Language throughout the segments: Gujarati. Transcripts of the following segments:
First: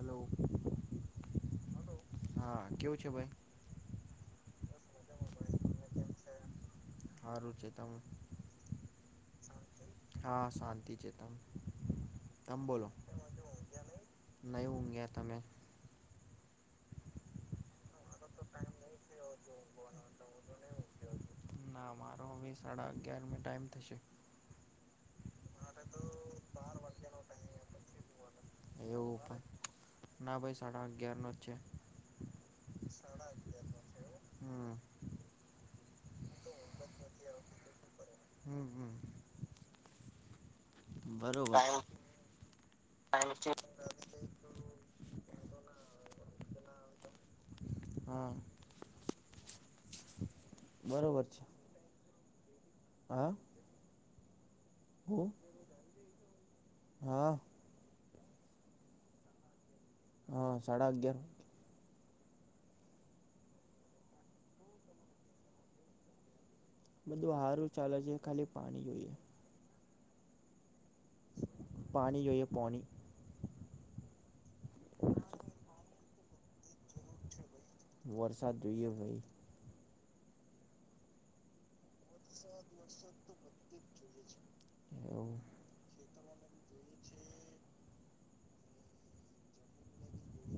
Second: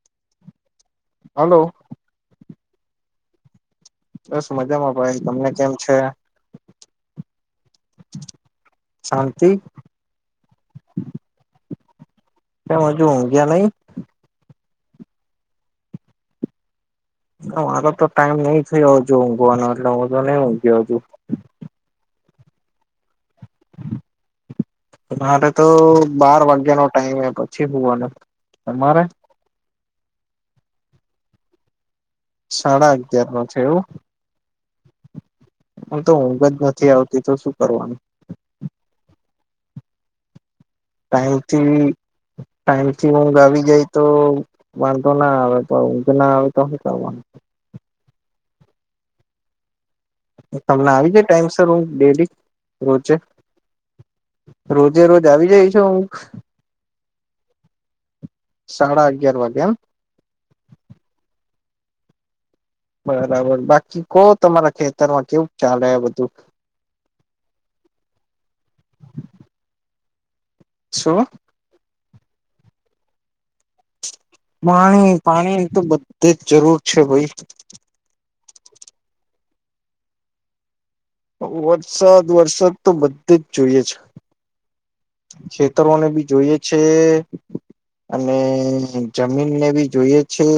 હલો. હલો. હા. કેવું છે ભાઈ? બસ મજામાં. ભાઈ તમને કેમ છે? સારું છે. ત શાંતિ હા શાંતિ છે ત. કેમ હજુ ગયા નહી? નહી ઊંગ્યા તમે? મારો તો ટાઈમ નઈ થયો હજુ ઊંઘવાનો, એટલે હું તો નઈ ઊંઘ્યો હજુ ના મારો હવે સાડા અગિયારમાં ટાઈમ થશે. તમારે તો બાર વાગ્યા નો ટાઈમ પછી હુવાનું, તમારે? એવું પણ ના ભાઈ સાડા અગિયારનો જ છે. સાડા અગિયાર નો છે એવું. હમ હું તો ઊંઘ જ નથી આવતી તો શું કરવાનું. હમ હમ [unintelligible] બરોબર ટાઈમથી હા ઊંઘ બરોબર છે આવી જાય તો વાંધો ના આવે પણ ઊંઘ ના આવે, તો હું કરવાનું? હા તમને આવી જાય ટાઈમ સર હું ડેલી રોજે. હા રોજે રોજ હું આવી જાય છો ઊંઘ? હા. સાડા અગિયાર વાગેમ. હા સાડા અગયાર. બરાબર. બાકી કો તમારા ખેતરમાં કેવું ચાલે આ બધું? બધું હારું ચાલે છે, ખાલી પાણી જોઈએ શું? પાણી જોએ પોની પાણી પાણી તો બધી જ જરૂર છે ભાઈ. સાજએ ભઈ [unintelligible] ઓ જ [unintelligible] વરસાદ વરસાદ તો બધે જ જોઈએ છે, એવું ખેતરોને બી જોઈએ છે અને જમીનને બી જોઈએ છે.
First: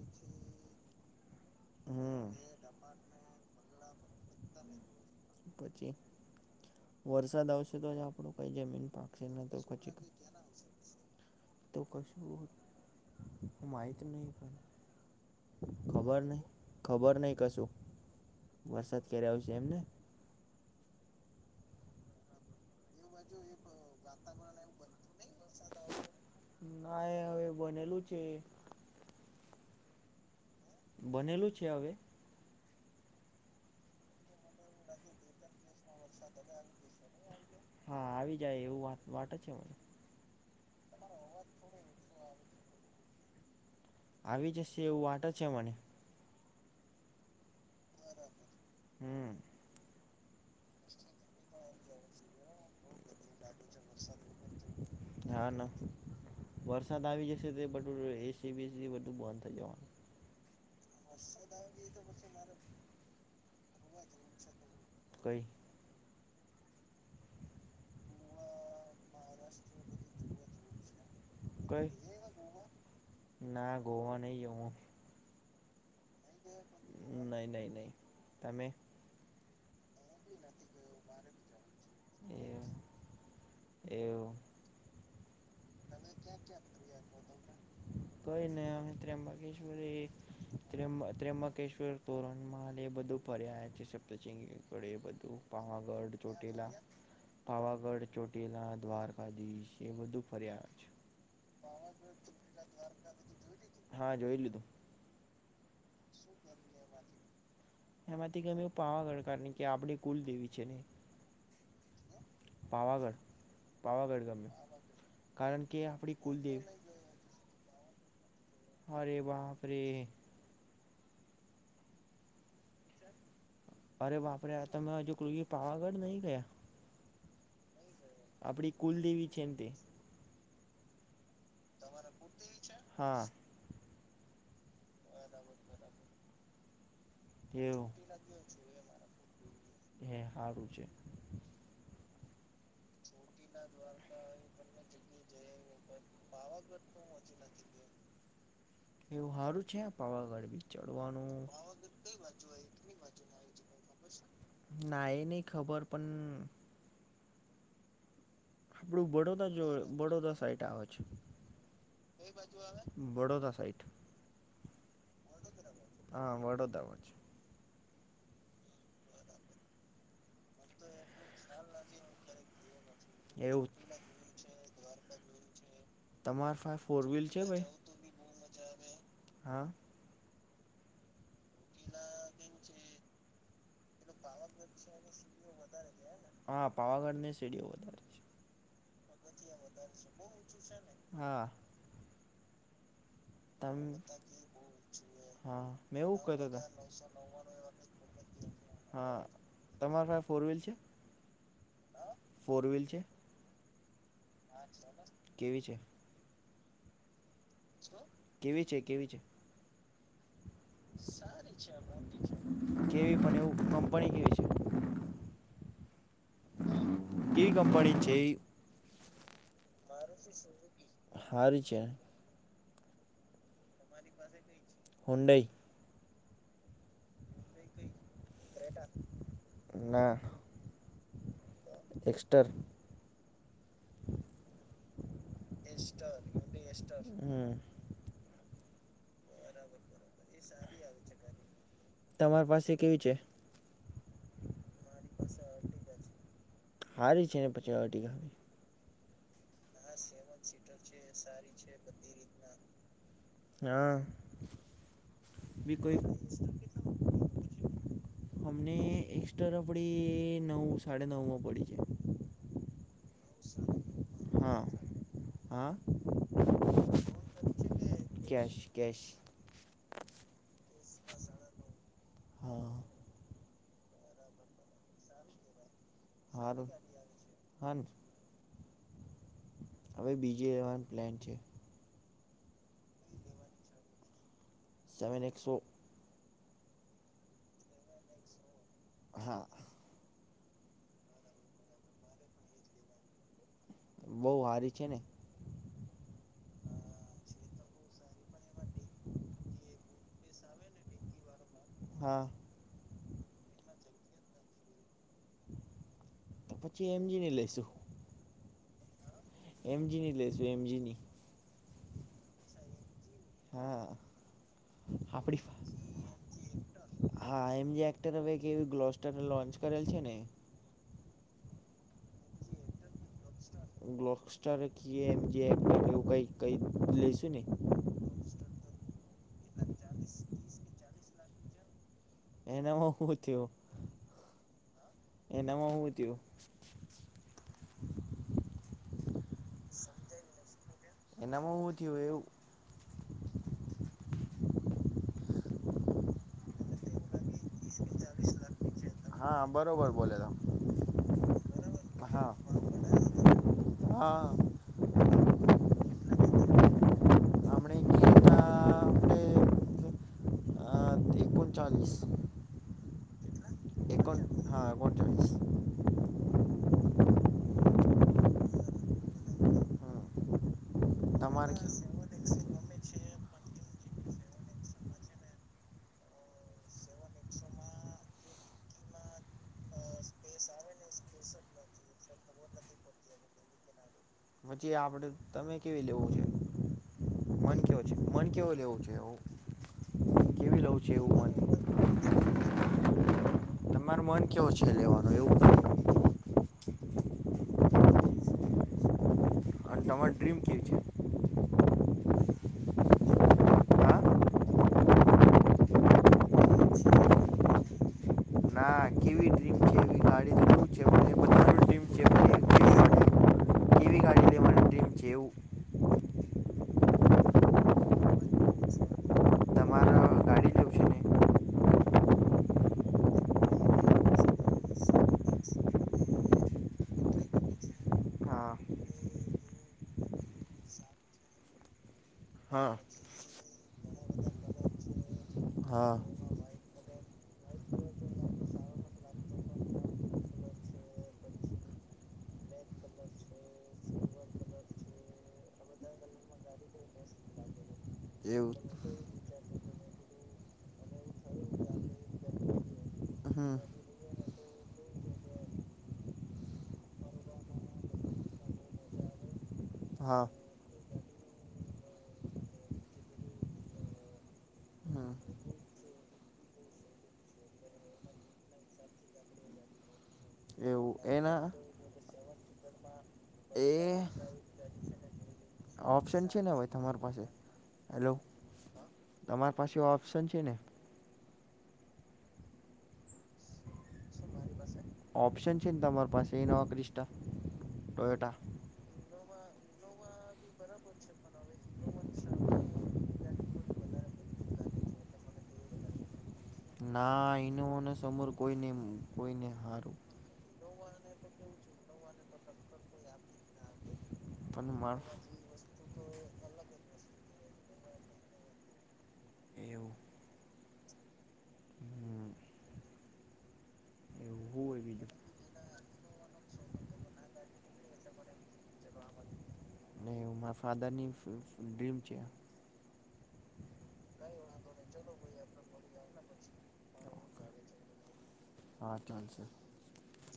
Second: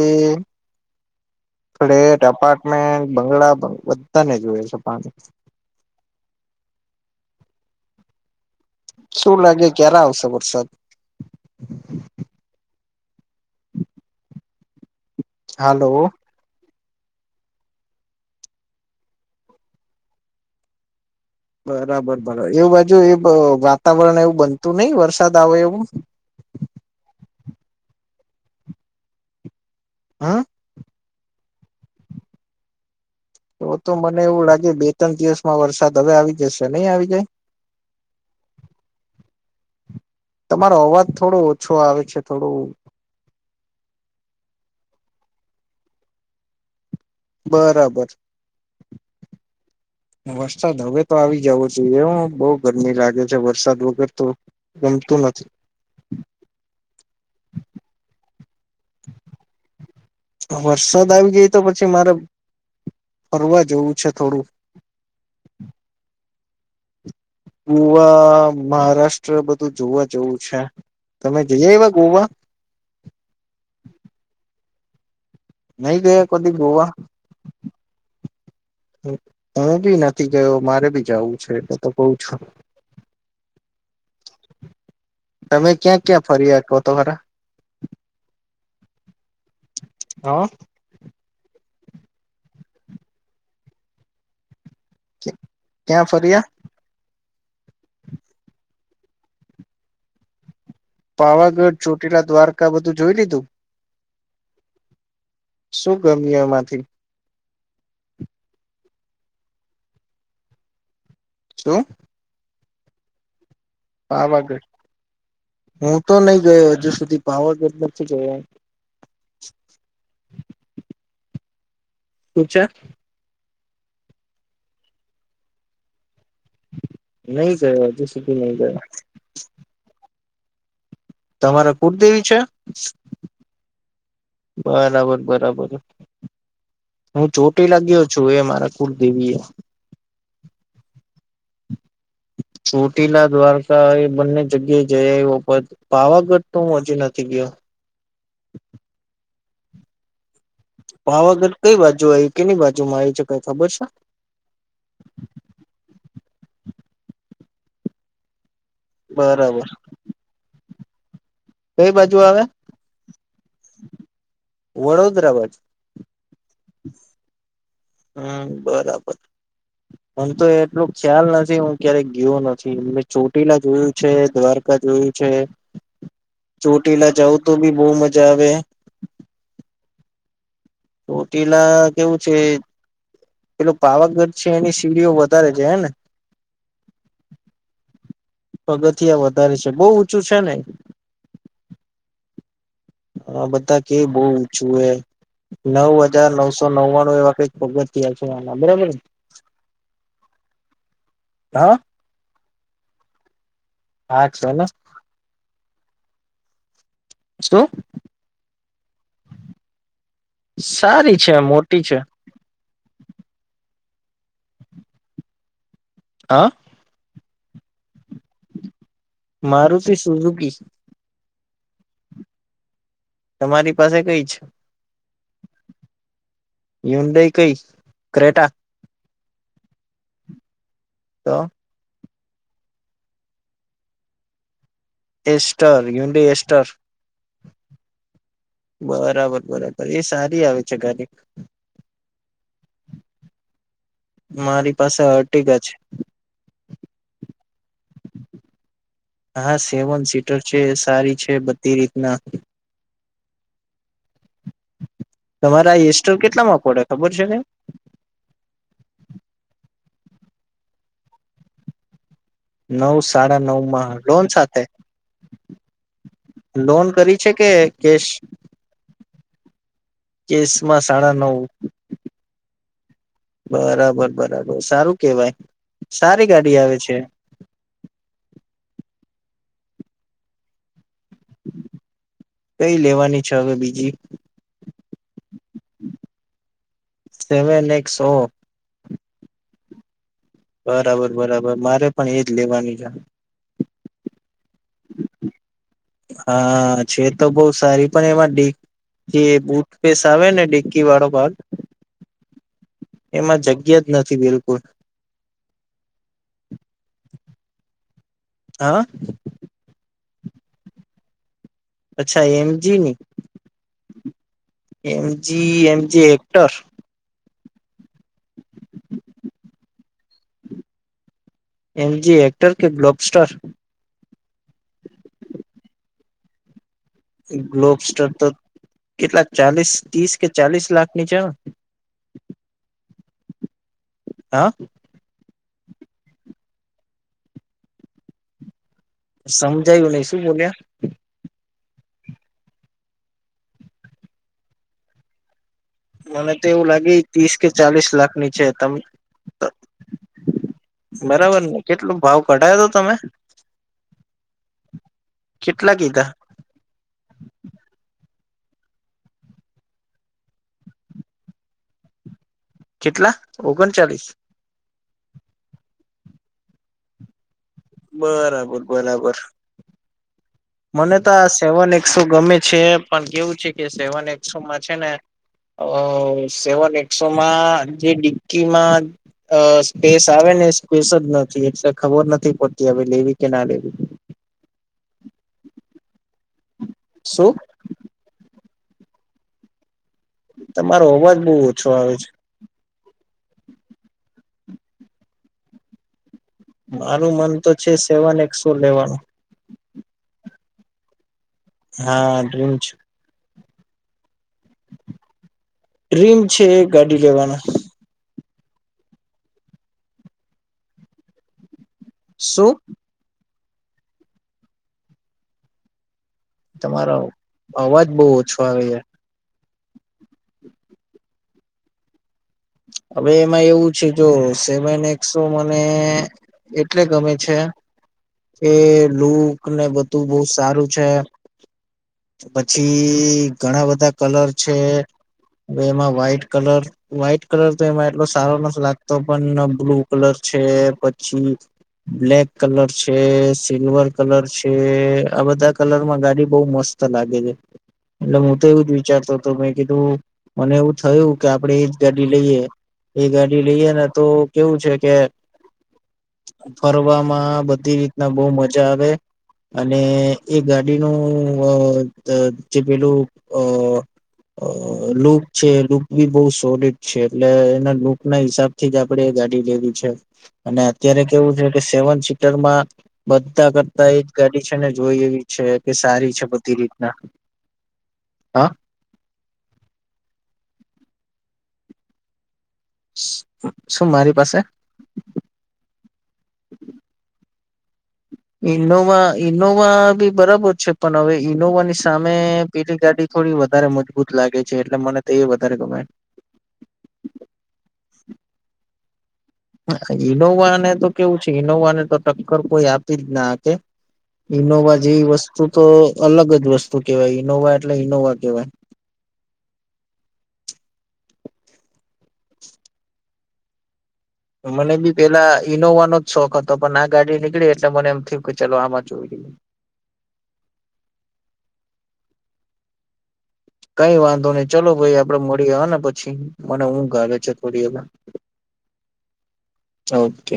ફ્લેટ હમ અપાર્ટમેન્ટ બંગલા બધાને જોય છે પાણી પછી વરસાદ આવશે તો જ આપડો શું લાગે ક્યારે આવશે વરસાદ તો કશો હો માહિત નહી પણ હલો ખબર નહ કશું વરસાદ કયારે આવ છે એમને બરાબર બરાબર એવું વાત જો એ વાતાવરણ એવું બનતું નહીિ વરસાદ આવે એવું ના એ હવે બનેલું છે હા બનેલું છે હવે એ તો મને એવું લાગે બે ત્રણ દિવસમાં વરસાદ હવે આવી જશે નહી આવી જાય હા આવી જાય એવું વાત વાટે છે મને તમારો અવાજ થોડો ઓછો આવે છે થોડું આવી જશે એવું વાતો છે મને બરાબર હમ વરસાદ હવે તો આવી જવો જોઈએ બહ ગરમી લાગે છે વરસાદ વગર તો ગમતું હા નથી ના વરસાદ આવી જશે તે બટું એસી બીસી બધું બંધ થઇ જવાનું વરસાદ આવી ગઈ તો પછી મારે ફરવા જોવું છે થોડું કોઈ ગુવા મહારાષ્ટ્ર બધું જોવા જેવું છે તમે જઈ કઈ આવ્યા ગોવા ના ગોવા નહ આવું નહી ગયા કદી ગોવા નહીં નહીં નહીં તમે બી નથી ગયો મારે બી જું છે એટલે તો કઉ છો. એવુ તમે ક્યાં ક્યાં ફરી આપ્યો તો ખરા હા ત્રિબિકેશ્વર અકેશ્વર તોરણમાં એ બધું [unintelligible] છે શબ્દ [unintelligible] પળે એબધું ક્યાં પાવાગઢ ફર્યા ચોટીલા પાવાગઢ ચોટીલા દ્વારકાધીશ એ બધું ફર્યા છે પાવાગઢ ચોટીલા દ્વારકા બધું જોઈ લીધું હા જોઈ લીધું શું ગમ્યું એમાંથી એમાંથી ગમ્યું પાવાગઢ કારણ કે આપણી કુલદેવી છે ને શું પાવાગઢ પાવાગઢ કારણ કે હું તો આપણી નઈ ગયો કુલદેવી હજુ સુધી પાવાગઢ નથી જવાય અરે બાપ રે [unintelligible] અરે બાપ રે આ તમે [unintelligible] પાવાગઢ નઈ ગયા નઈ ગયો હજી સૂધી આપડી કુલદેવી છે ને તે તમારા કુળદેવી છે હા બરાબર બરાબર હું ચોટીલા એવું ગીયો છું એ મારા કુલ દેવીએ હારું છે [unintelligible] ટીલા દ્વારકા એ બંને જગ્યાએ [unintelligible] પાવાગઢ તો હું હજી નથી ગીયો એવું હારું છે પાવાગઢ બી ચડવાનું પાવાગઢ કઈ બાજુ [unintelligible] બાજુ માં આવી કઈ ખબર છે ના એની ખબર પન વડોદરા બરાબર જોડે વડોદરા સાઈટ આવે છે કઈ બાજુ આવે વડોદરા સાઇટ વડોદરા બાજુ હા વડોદરા માં હમ બરાબર હમ તો એટલો ખ્યાલ નથી હું ક્યારેક ગીયો નથી મેં ચોટીલા એવું જોયું છે દ્વારકા જોયું છે તમ ચોટીલા જાવું તો બી બો મજા આવે હા ચોટીલા કેવું છે પેલું પાવાગઢ છે એની સીડીઓ વધારે છે હેને [inaudible] છે પગથિયાં વધારે છે બો ઊંચું છે ને છે હા હા તમ બધા કે બો ઊંચું હોય હા નવ મેં એવું કતો હજાર હતો નવસો નવ્વાણું એવા કઈક પગથિયાં છેઆના બરાબર ને તમારા પાહે ફોર વ્હીલ છે હ ફોર વ્હીલ છે હા છે ને કેવી છે શું કેવી છે કેવી છે સારી છે મોટી છે કેવી પણ [inaudible] અ કેવી કંપની ની છે મારૂતિ સુઝુકી હારી છે તમારી પાસે કઈ હુંડાઈ છે કઈ ક્રેટા ના તો એસ્ટર એસ્ટર યુડી એસ્ટર હમ બ બરાબર બરાબર એ સારી આવે છે ગાડી તમારી પાસે કેવી છે મારી પાસે અર્ટીગા છે અર્ટીગા હા સેવન સીટર છે સારી છે બધી રીતના હા તમારે બી કોઈ એસ્ટર કેટલામાં પડે ખબર છે કઈ? અમને એસ્ટર પડી નવ સાડા નવ માં પડી છે નવ સાડા નવ માં લોન હા સાથે હા લોન કરી છે કે કેશ? કેસમાં સાડા નવ હા બરાબર બરાબર સારું કેવાય. સારી ગાડી હારું આવે છે. હા ને હવે બીજી લેવાનો પ્લેન છે કઈ લેવાની છે હવે બીજી સેવન એક્સો સેવન એકક્સ ઓફ હા બરાબર બરાબર મારે પણ એજ લેવાની છે. બહુ હારી છે ને? હા છે તો બહુ સારી પણ એમાં જે બુટ પેસ આવે ને ડેકી વાળો ભાગ. હા. એમાં જગ્યા જ નથી બિલકુલ. તો પછી એમ જીની લઈસું. હા. એમ જી ની લેશું એમ જીની. અચ્છા એમ જી ની. હા એમ આપણી જી એમ જી હેક્ટર. હા એમ જે એક્ટર હવે કે એવી ગ્લોસ્ટાર લોન્ચ કરેલ છે ને. એમ જી એક્ટર કે બ્લોસ્ટ્ટા? બ્લોકસ્ટારખીએ એમ જેમ એવું કઈક કઈ લઈશું ને ગ્લોબસ્ટાર તો કેટલા ચાલીસ ત્રીસ કે ચાલીસ લાખ ની છે ને? એનામાં શું થયું. હા. એનામાં હું થયું. સમજાયું નહી શું બોલ્યા? તમાં હું થયું એવું. મને તો એવું લાગે ત્રીસ કે ચાલીસ લાખની છે તમ હા બરોબર બોલે બરાબર ને કેટલો તમે ભાવ હા કઢાયો તો તમે? હા કેટલા કીધા? [inaudible] ઓગણચાળીસ. કેટલા? ઓગણચાલીસ. [inaudible] બરાબર બરાબર. મને તો આ તમારે સેવન એસો ગમે છે પણ કેવું છે કે સેવન એક્સોમાં છે ને અ સેવન એક્સોમાં જે ડિકકીમાં અ સ્પેસ આવે સ્પેશ જ નથી એ ખબર નથી પડતી હવે લેવી કે ના લેવી. પછી આપડે તમે કેવી લેવું છે શું મન કેવો છે મન કેવો લેવું છેવ. તમારો અવાજ બહુ ઓછો આવે છે. તમાર મન કેવ છે લેવાનું એવું કીધું. મારું મન તો છે સેવાન એક સો લેવાનું. અને [inaudible] હા ડ્રીમ છે. હા ડ્રીમ છે ગાડી લેવાનો. ના કેવી ડ્રીમ છે એવી ગાડી તો શું છે મને બધાનું ડ્રીમ છે શું? પણ એ કેવી ગાડી કેવી ગાડી લેવાની ડ્રીમ છે એવું તમારો અવાજ બહુ ઓછો આવે છે. તમારા ગાડી લેવું છે ને હવે એમાં એવું છે કે સેમન એક્સો મને એટલે ગમે છે કે હા લુક ને બધું બહુ સારું છે હા પછી ઘણા બધા કલર છે હવે એમાં હા વ્હાઈટ કલર વ્હાઈટ કલર તો એમાં એટલો સારો નથી લાગતો પણ બ્લુ કલર છે પછી બ્લેક કલર છે, સિલ્વર કલર છે આ બધા કલરમાં ગાડી બહુ મસ્ત લાગે છે. એટલે હું તો એવું જ વિચારતો તો મેં કીધું મને એવું થયું કે આપડે એ જ ગાડી લઈએ એ ગાડી હમ લઈએ ને તો કેવું છે કે ફરવામાં બધી રીતના બહુ મજા આવે. અને હા એ ગાડીનું અ ત જે પેલું અ અ હમ લુક છે લુક બી બહુ સોલીડ છે એટલે એના લુક ના હિસાબથી જ આપડે ગાડી લેવી છે અને અત્યારે એવું કેવું છે એના કે સેવન સીટરમાં બધા કરતા એ જ ગાડી છે ને જોઈ એવી છે કે સારી છે. ઓપ્શન છે ને બધી ભાઈ રીતના તમારી પાસે હેલો હા તમારી પાસે ઓપ્શન છે ને શું મારી પાસે ઓપ્શન છે ને તમારી પાસે એ નવા ક્રિષા એનોવા ઈનોવા બી બરાબર છે પણ હવે ઈનોવા ની સામે પેલી ગાડી થોડી વધારે મજબૂત લાગે લાગે છે એટલે મને તો એ વધારે ગમે ના એનું મને સમર કોઈ નઈ ઈનોવા ને તો કેવું છે ઈનોવા ને તો ટક્કર કોઈ આપી જ ના શકે પણ ઈનોવા માર જેવી વસ્તુ તો અલગ જ વસ્તુ કેવાય ઈનોવા એટલે ઈનોવા કેવાય એવું હમ [inaudible] એવું મને હોય બી બીજું ને પેલા ઈનોવા નો શોખ હતો પણ આ ગાડી નીકળી એટલે મને એમ થયું કે ચાલ આમાં જોઈ લઈએ એવું મારા ફાધરની ડ્રીમ છે. કઈ વાંધો નહી ચલો ભાઈ આપડે મળી આવ ને પછી મને હું ગલે છે થોડી હ હા- ઓકે